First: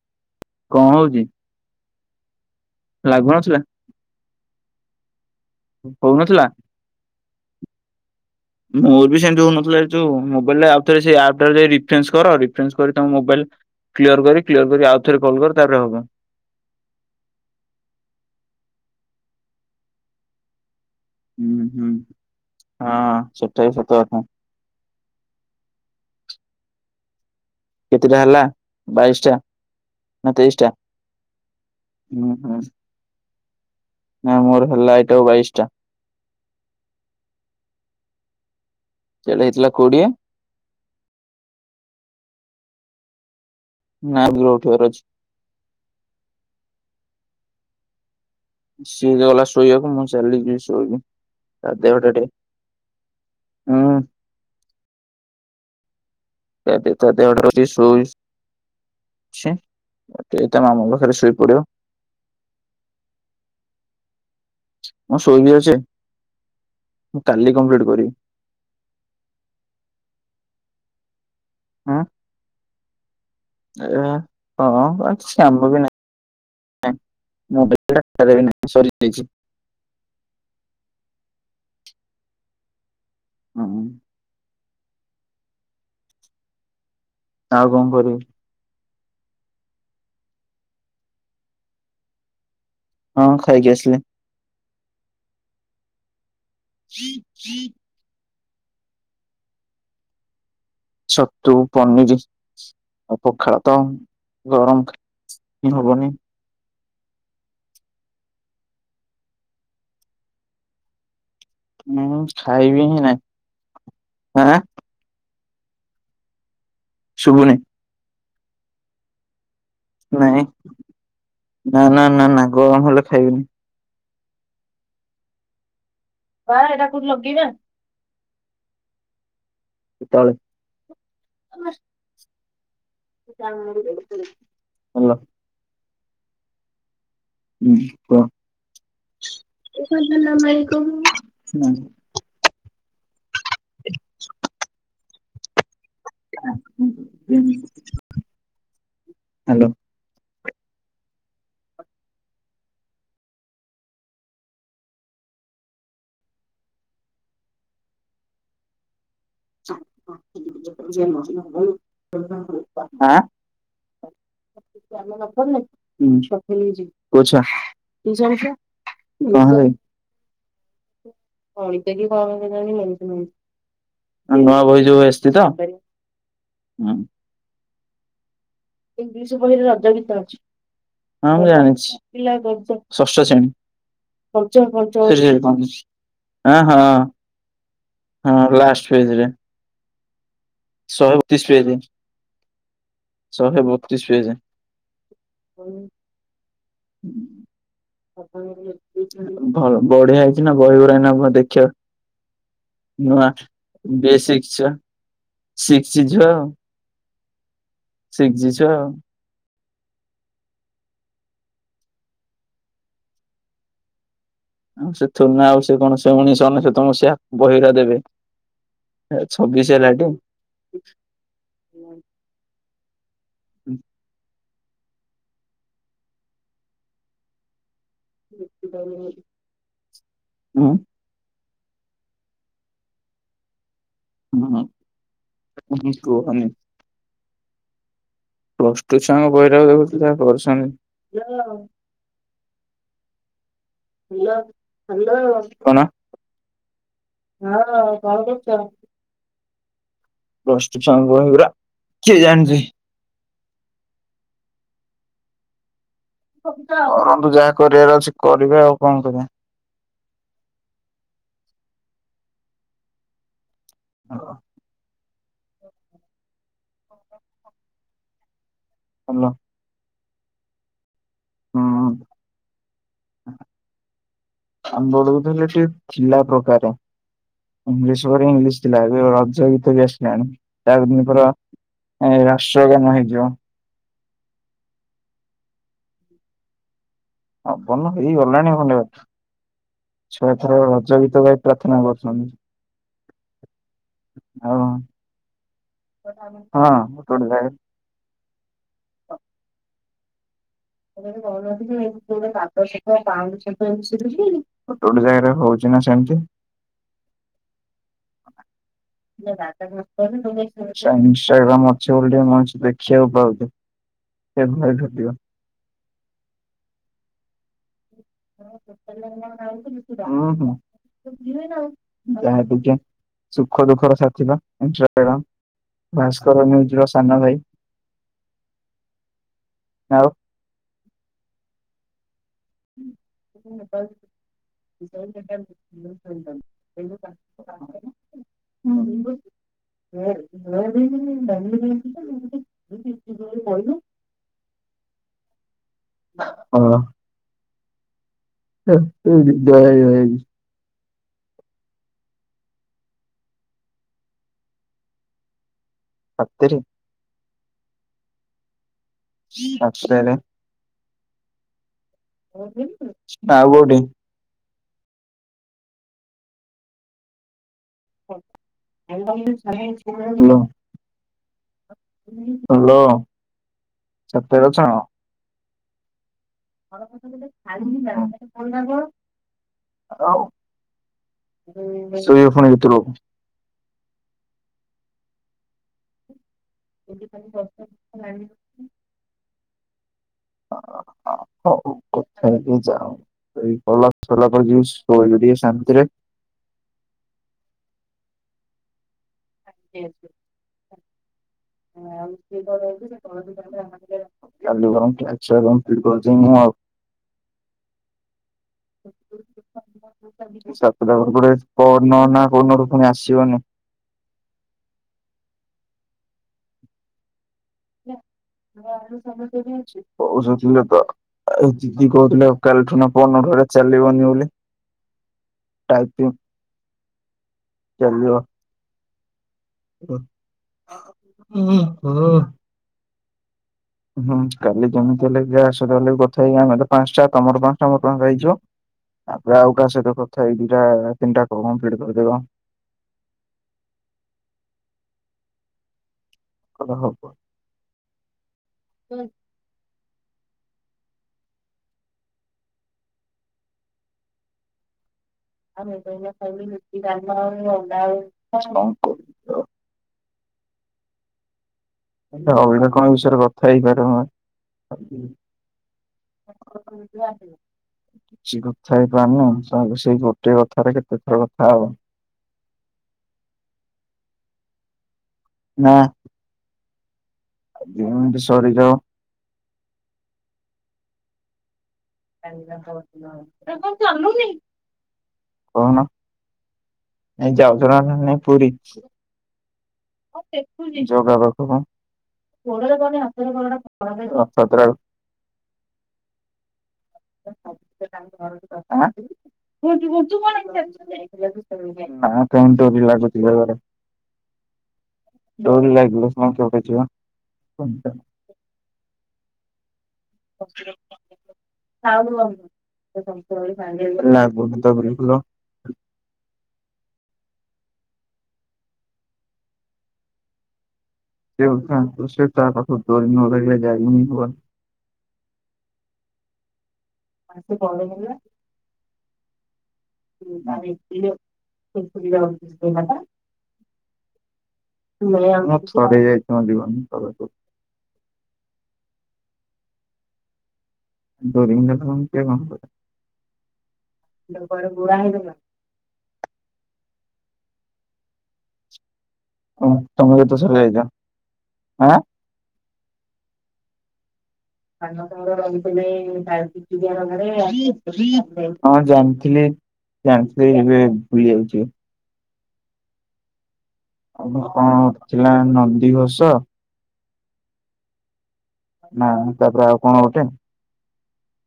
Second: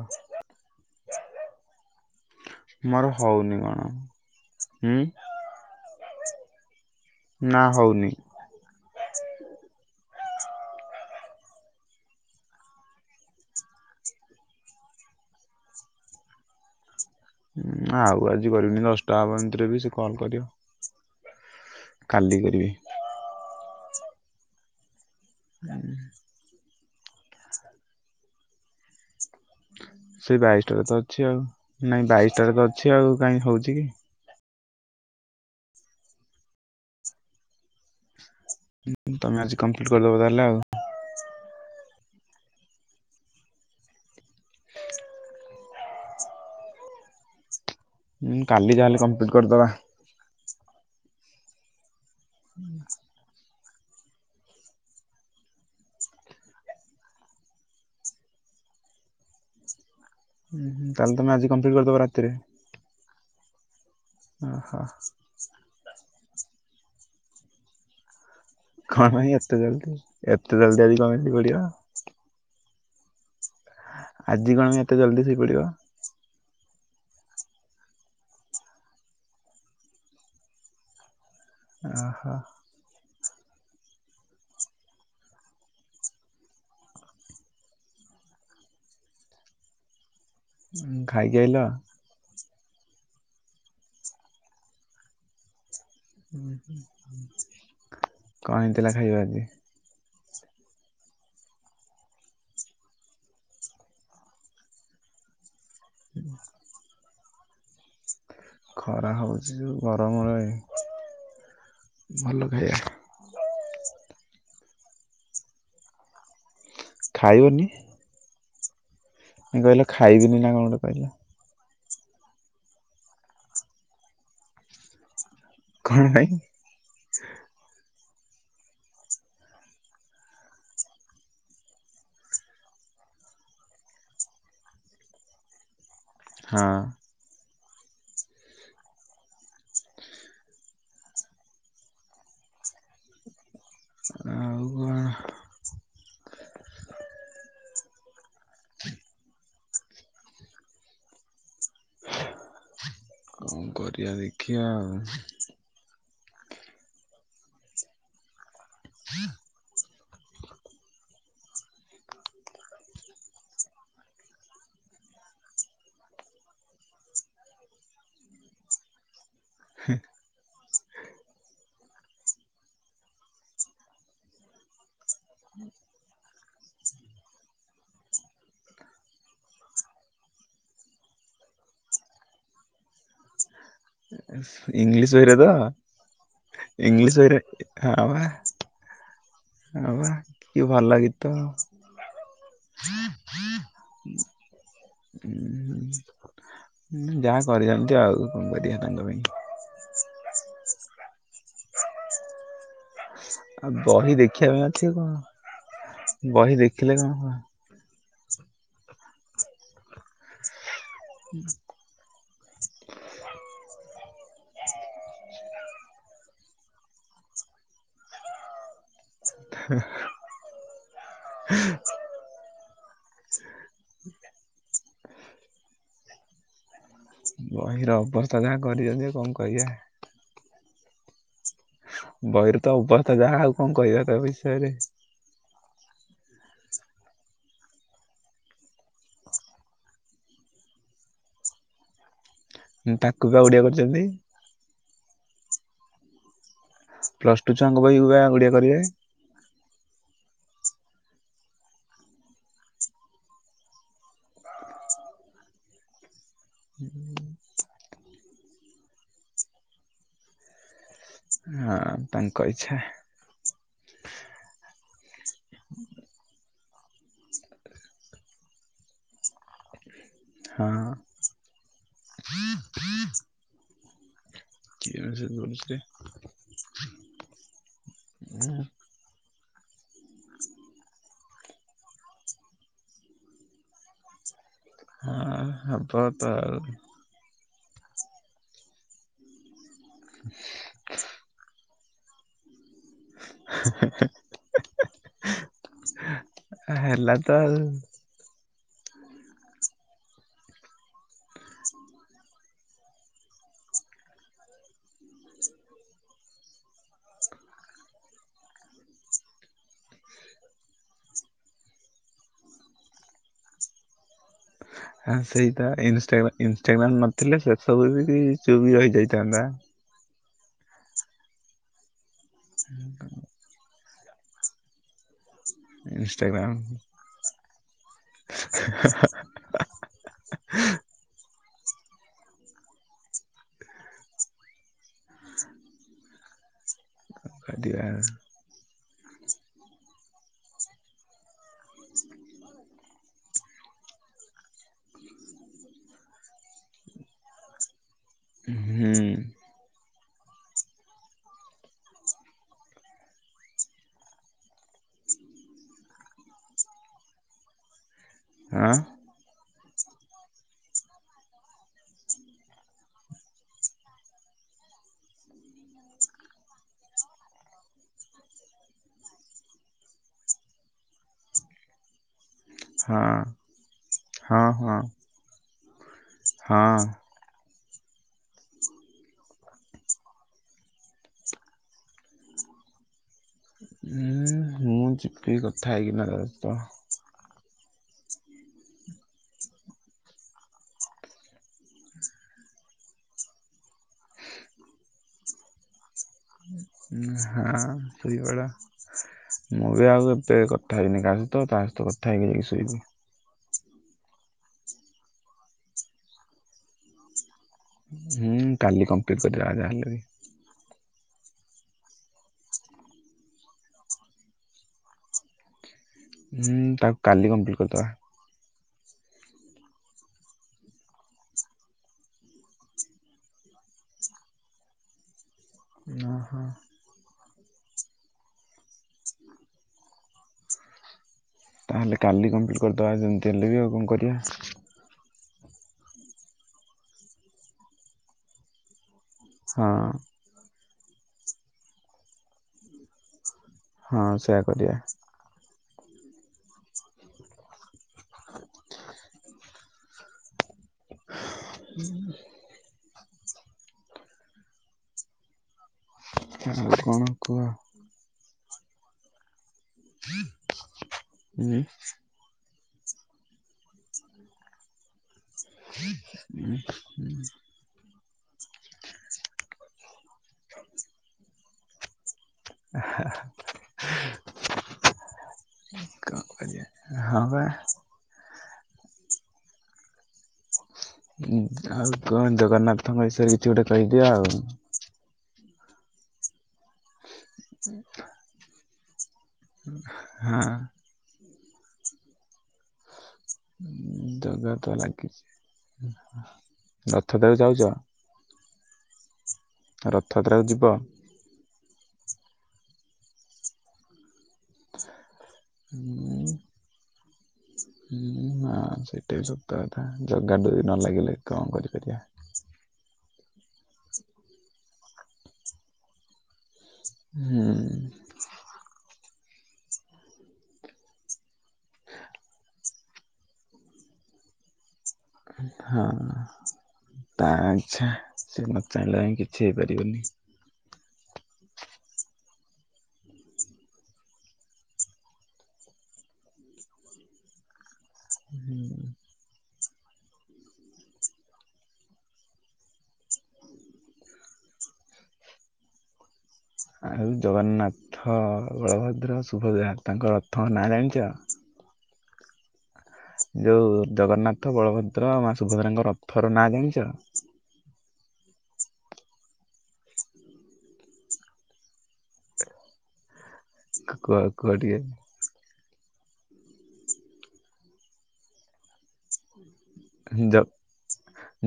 ହୁଁ। କଣ ହଉଚଛି? ମୋର ହଉନି କଣ ହୁଁ। ହଉନଥିଲା? ନା ହଉନି। ନଥିଲେ ଯୋଉ ମୋବଇଲ ଆଉଥରେ ସେ ଆପ ଟା ରେ ଯାଇ ରିଫ୍ରେସ କର ରିଫ୍ରେନସ କରି ତ ମୋବାଇଲ କ୍ୟର କରି କ୍ୟର କରି ଆଉ ଥରେ କଲ୍ କରି ତାପରେ ହବ। ଁ ଆଉ ଆଜି କରିବୁନି ଦଶଟା ହେିତରେ ବି ସେ କଲ କରିବ। ହଁ ହୁଁ କାଲି କରିବି। ହଁ ସେଠାାଇ ସେତ ଅଥା। ହୁଁ। କେତେଟା ହେଲା ବାଇଶ ଟା। ନା ସେଇ ତେଇଶ ଟା ବାଇଶିଟାରେ ତ ଅଛି ଆଉ ନାଇଁ ହୁଁ ବାଇଶଟାରେ ହୁଁ ତ ଅଛି ଆଉ କାଇହିଁ ହଉଛି କି। ନା ମୋର ହେ ଲାଇଟ ଆଉ ବାଇଶ ଟା। ତମେ ସେଇଟା ଆଜି ହେଇଥିଲା କମ୍ପ୍ଲିଟ କୋଡିଏ କରିଦବ ତାହେଲେ ଆଉ। ନା ଗିର ଉଠ ରଛି। ହୁଁ କାଲି ଯାହାହେଲେ ସିଏ କମ୍ପ୍ଲିଟ ଗଲା କରିଦବା ଶୋଇବାକୁ ମୁଁ ଚାଲି ଯ ଶୋଇବି ତା ଦେହଟା ହୁଁ। ହଁ। ତା ଟିକେ ତା ଦେହଟା ଟିକେ ସୋ ଇଚି ଏ ତ ଉଁ, ମା ହୁଁ, ମଙ୍ଗ ତାହେଲେ ଖାରେ ତମେ ଶୋଇ ଆଜି ପଡ଼ିବ। କମ୍ପ୍ଲିଟ କରିଦବ ରାତିରେ। ଓହୋ ମୁଁ ଶୋଇବି ଅଛେ ମୁଁ କାଲି କମ୍ପ୍ଲିଟ କରିବି। କଣ ପାଇଁ ଏତେ ଜଲଦି ଏତେ ଜଲଦି ଆଜି ଶୋଇପଡିବ। ହୁଁ ଏ ଆଜି କଣ ହଁବ ପାଇଁ ଏତେ ଵା ଜଲଦି ଶୋଇପଡିବ ସାଙ୍ଗ ମୁଁ ନାଁ ସରିାଇ [inaudible] ଓ ହୋ। ହଁ ଆଉ କଣ କରିବି? ଖାଇକି ଆଇଲ ହଁ ଖାଇକି ଆସିଲି। କଣ ହେଇଥିଲା ଖାଇବା ଆଜି? ଛତୁ ପନିର ପଖେଳ ତ ଗରମ କି ହବନି? ଖରା ହେଉଛି ଯେୋଉଁ ଗରମରେ ହୁଁ ଭଲ ଖାଇବା ଖାଇବି ହିଁ ନାଇଁ ଆଁ ଶୁଭୁନି ଖାଇବନି କଣ କହିଲା ନାଇଁ ଖାଇବିନି ନା କଣ ଗୋଟେ କହିଲା? ନା ନା ନା ନା ଗରମ ହେଲେ ଖାଇବନି। କଣ ପାଇଁ? ବା ଏଇଟା ଲଗେଇବା କେ ତାଳେ ହେଲୋ। ହଁ। ହଁ କୁହ। [unintelligible] ଆଉ କଣ? [unintelligible] ହ୍ୟାଲୋ। କଣ କରିବା ଦେଖିବା ଆଉ। [inaudible] [unintelligible] ଆଁ? [unintelligible] କଣହେଲାକି? ନୂଆ ବହି ଯୋଉ ଆସିଛି ତ? ହଁ। ଇଂଲିଶ ବହିରେ ରଜ ଗୀତ ଅଛି। ହଁ ମୁଁ ଜାଣିଛି ଷଷ୍ଠ ଶ୍ରେଣୀ। ପଞ୍ଚମ। ଇଂଲିଶ ବହିରେ ତ ହଁ ହଁ ଇଂଲିଶ ବହିରେ ହଁ ଲାଷ୍ଟ ପଜେରେ। ଆ ବା କି ଭଲ ଗୀତ। ପେଜ ଶହେ ବତିିଶ ପେଜ। ହୁଁ। କରିବା ତାଙ୍କ ପାଇଁ ବଢିଆ ହେଇଛି ନା ବହିି ଗୁଡା ଏବେ ଇନା ଭ ଆଚ୍ଛ। ନଆ ଆଉ ବହି ବେଏ ଦେଖିବା ସିକ୍ସ ପାଇଁ ଛୁଆ ଅଛି କଣ ଶିକଛିି ଆଉ। ବହି ଦେଖିଲେ କଣ ହବ ସିକ୍ସ ଜିଛ ଆଉ। [inaudible] ଆଉ ସେ ନା ଆଉ ସେ କଣ ସେ ମଣିଷଥ ତମ ସେ ବହିରା ଦେବେ। ଛବିଶ ହେଲା ଟ। ହୁଁ। ବହିର ଅବସ୍ଥା ଯାହା କରିଛନ୍ତି କଣ କହିବା? ହଁ। ବହିରେ ତ ଅବସ୍ଥା ଯାହା ଆଉ କଣ କହିବା ତା ହୁଁ ବିଷୟରେ? କୁହନି। ପ୍ଲସ ଟୁ ଛୁଆଙ୍କ ବହିଉରାକ ଦେଖୁଚୁ ଯାହା କରିଚନ୍ତି। ତାକୁ ପା ଓଡ଼ିଆ କରି ହାଲୋ, ହାଲୋ। କଣ? ପ୍ଲସ ଟୁ ହଁ ଛୁଆଙ୍କ କଣ ବହିକୁ ବା ଓଡ଼ିଆ କରୁଛ? କରିବେ ପ୍ଲସ ଟୁ ଛୁଆଙ୍କ ବହିଉରା କିଏ ଜାଣିଛି? କରନ୍ତୁ ଯାହା କରିବାର ଅଛି କରିବେ ଆଉ କଣ କରିବା? ହଁ ତାଙ୍କ ଇଚ୍ଛା। ହଁ। ହାଲୋ। ହଁ। ଆମ କିଏ ବେଳକୁ ମେସେଜ ତ ହେଲେ ଟିକେ କରୁଥିଲେ ଥିଲା ପ୍ରକାରେ। ଇଂଲିଶ୍ ପରେ ଇଂଲିଶ୍ ଥିଲା ଏବେ ରଜ। [unintelligible] ହଁ ହବ ତ ଆଉ। ହବନ ହେଇଗଲାଣି ବୋଧେ ଛୁଆଏଥର ରଜ ଗୀତ ଗାଇ ପ୍ରାର୍ଥନା କରୁଚନ୍ତି। [inaudible] [unintelligible] ହଁ। ହେଲା ତ ଆଉ। [unintelligible] [unintelligible] ନା ସେମିତି। [inaudible] ସେଇଆ ପା ମରୀଚି ବୋଲି ଟିକେ ମଣିଷ ଦେଖିବାକୁ ପାଇଛି। [inaudible] ଏବେ ଭଲ କଟିବ। ତା ଇନଷ୍ଟାଗ୍ରାମ୍ ନଥିଲେ ସେ ସବୁ ବି ଚୁପ୍ ରହିଯାଇଥାନ୍ତା। ହୁ ହୁ ଯାହା କୁ ଯାହା ସୁଖ ଦୁଃଖର ସାଥି। ସେ ପା ଇନଷ୍ଟାଗ୍ରାମ୍ ଭାସ୍କର ଇନଷ୍ଟାଗ୍ରାମ ନିୟୁଜ୍ ର ସାନ ଭାଇ। ଆଉ [unintelligible] [inaudible] କରିବା [inaudible] [unintelligible] [unintelligible] ହଁ। ହୁଁ ହଁ [unintelligible] ସତରେ। ଆଁ। ସତରେ। ନା ଆଉ କୋଉଠି। ହାଲୋ। ହାଲୋ ହଁ। କେତେ ହଁ ଅଛ। ହଁ ହଁ। [unintelligible] ଶୋଇବ ପୁଣି କେତେବେଳ କୁ। ଉଁ ମୁଁ ଯିବି କଥା ହେଇକିନା। [unintelligible] [inaudible] ହଉ ହଉ। କଥା ହେଇକି ଯାଅ ଏଇ କଲର ସରିଲା ପରେ ଯିବି ଶୋଇବି ଟିକେ ଶାନ୍ତିରେ। ହଁ ଶୋଇପଡ। ମୁଁ ବି ଆଉ ଏତେ କଥା ହେଇନି କାହା ସହିତ ତା ସହିତ କଥା ହେଇକି ଯାଇକି ଶୋଇବି। କଲି ବରଂ ଇଛା ଫିଡ କୋଚିଙ୍ଗ ମୋର। ହୁଁ କାଲି କମ୍ପ୍ଲିଟ୍ କରିଦବା ଯାହା ହେଲେ ବି। ଗୋଟେ କୋନ ନହେନ କୋଉଦିନ ପୁଣି ଆସିବନି। ହୁଁ ତାକୁ କାଲି କମ୍ପ୍ଲିଟ୍ କରିଦବା। କୋଉ ଥିଲେ ତ। ଆ ଦିଦି କହୁଥିଲେ କାଲିଠୁନା ପହରଦିନଠୁ ଏଟା ଚାଲିବନି ବୋଲି। ଟାଇପିଂ ଓ ହୋ। ଚାଲିବ। ହୁଁ। ତାହେଲେ ହୁଁ। କାଲି କମ୍ପ୍ଲିଟ କରିଦବା ଯେମି ହୁଁ କାଲି ଯେମିତି ହେଲେ ଯା ସହିତ ହେଲେ ବି କଥା ହେଇକି ଆମେ ତ ପାଞ୍ଚଟା ତମର ପାଞ୍ଚଟା ମୋର ପାଞ୍ଚଟା ହେଇଯିବ ତାପରେ ଆଉ ହଁ କାହା ସହିତ କଥା ହେଇଯି ତାର ତିନିଟା କମ୍ଲିଟ କରିଦେବ। ହଁ ସେୟା କରିବା। ଏଟା ହବ ହୁଁ। ଆମେ ତ ଏଇନା ଖାଇବୁ ଆଉ ରୁଟି କଣ ଖାଇମୁ ଆଉ କୁହ ଏ ଅଣ୍ଡା ଆ ଉଁ ହେଲେ ଅଲଗା କଣ ବିଷୟରେ କଥା ହେଇପାରେ ମୁଁ ଉଁ ହ କିଛି କଥା ହେଇପାରୁନ ସବୁ ସେଇ ଗୋଟେ କଥାରେ କେତେଥର କଥା ହବା। ନା କଁ କରିବା। ହଁ ପା। ତମେ ଦିଜଣ ଉଁ-ଆଉ କଣ ଜଗନ୍ନାଥଙ୍କ ବିଷୟରେ କିଛି ଗୋଟେ କହିଦିଅ ଆଉ। କହୁଁନ ନାଇଁ ଯାଉଚନା ନାଇଁ ପୁରୀ? ହଁ ଜଗା ପାଖକୁ [unintelligible] ରଥ ଦେବା ଯାଉଚ? ଆଁ ନା ଯିବ କାଉଣ୍ଟରି ଲାଗୁଥିଲା ଥରେ। ଡୋର ଲାଗିଲେ ସିନା ହୁଁ କିଏ ଗୋଟେ ଯିବା ହୁଁ ହଁ ସେଇଟା ବି ସତ ଜଗା ଡ଼ୋରି ନ ଲାଗିଲେ କଁ କରିପାରିବା। ନା ବୁଲୁତ ବୁଲୁଥୁଲ ହୁଁ। [unintelligible] ହଁ। ତା ଇଛା ସିଏ ନ ଚାହିଁଲା ଯାଏଁ କିଛି ହେଇପାରିବନି। ଇଏ ସେ ଫୁଲ [unintelligible] ଟା ମୁଁ ଥରେ ଯାଇଥାନ୍ତି ଗନି ତାଖକୁ ହୁଁ। ଡୋରି [unintelligible] କିଏ କଣ କରି ତାଙ୍କ ଆଡେ ଗୋଡା ହେଇଗଲା। ଆଉ ଜଗନ୍ନାଥ ବଳଭଦ୍ର ସୁଭଦ୍ରା ତମେ ତାଙ୍କ କେତେ ରଥଙ୍କ ଥର ନାଁ ଯାଇଛ ଜାଣିଚ? ଆଁ? ଯୋଉ ଜଗନ୍ନା [inaudible] ନାଁ ହଁ ଜାଣିଛ? ଜାଣିଥିଲେ ଜାଣିଥିଲି ଯିବେ ଭୁଲି ଯାଉଚି। କୁ- କୁହ ଆଉଟେ କୁହ କଁ ଟିକେ ଥିଲା ନଦୀଘୋଷ ନା ତାପରେ ଆଉ କଣ ଗୋଟେ ଜ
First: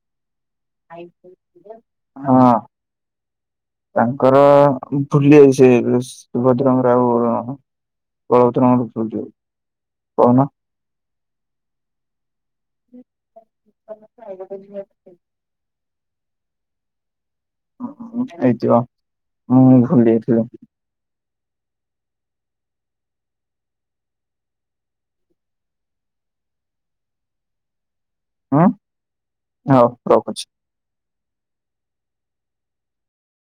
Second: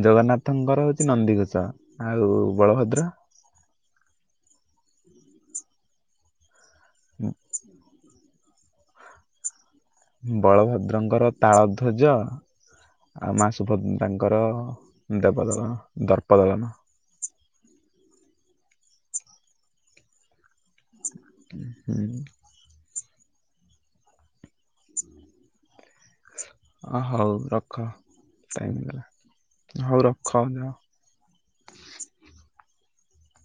ଜଗନ୍ନାଥଙ୍କର ହଉଛି ନନ୍ଦିଘୋଷ ଆଉ ହଁ ବଳଭଦ୍ର ତାଙ୍କର ଭୁଲି ଯାଇଛି ସେ ସୁଭଦ୍ରା ହୁଁ ବଳଭଦ୍ରଙ୍କ ବଳଭଦ୍ରଙ୍କର ତାଳ ଧ୍ୱଜ। ଆଉ ମା ସୁଭଦ୍ରାଙ୍କର ଦେବଦଳନ ଦର୍ପ ଦଳନ। ହେଇଥିବ ମୁଁ ଭୁଲି ଯାଇଥିଲି। ହୁଁ। ଅ ହଉ ରଖ ହୁଁ ଟାଇମ୍ ହେଇଗଲା ହଉ ରଖ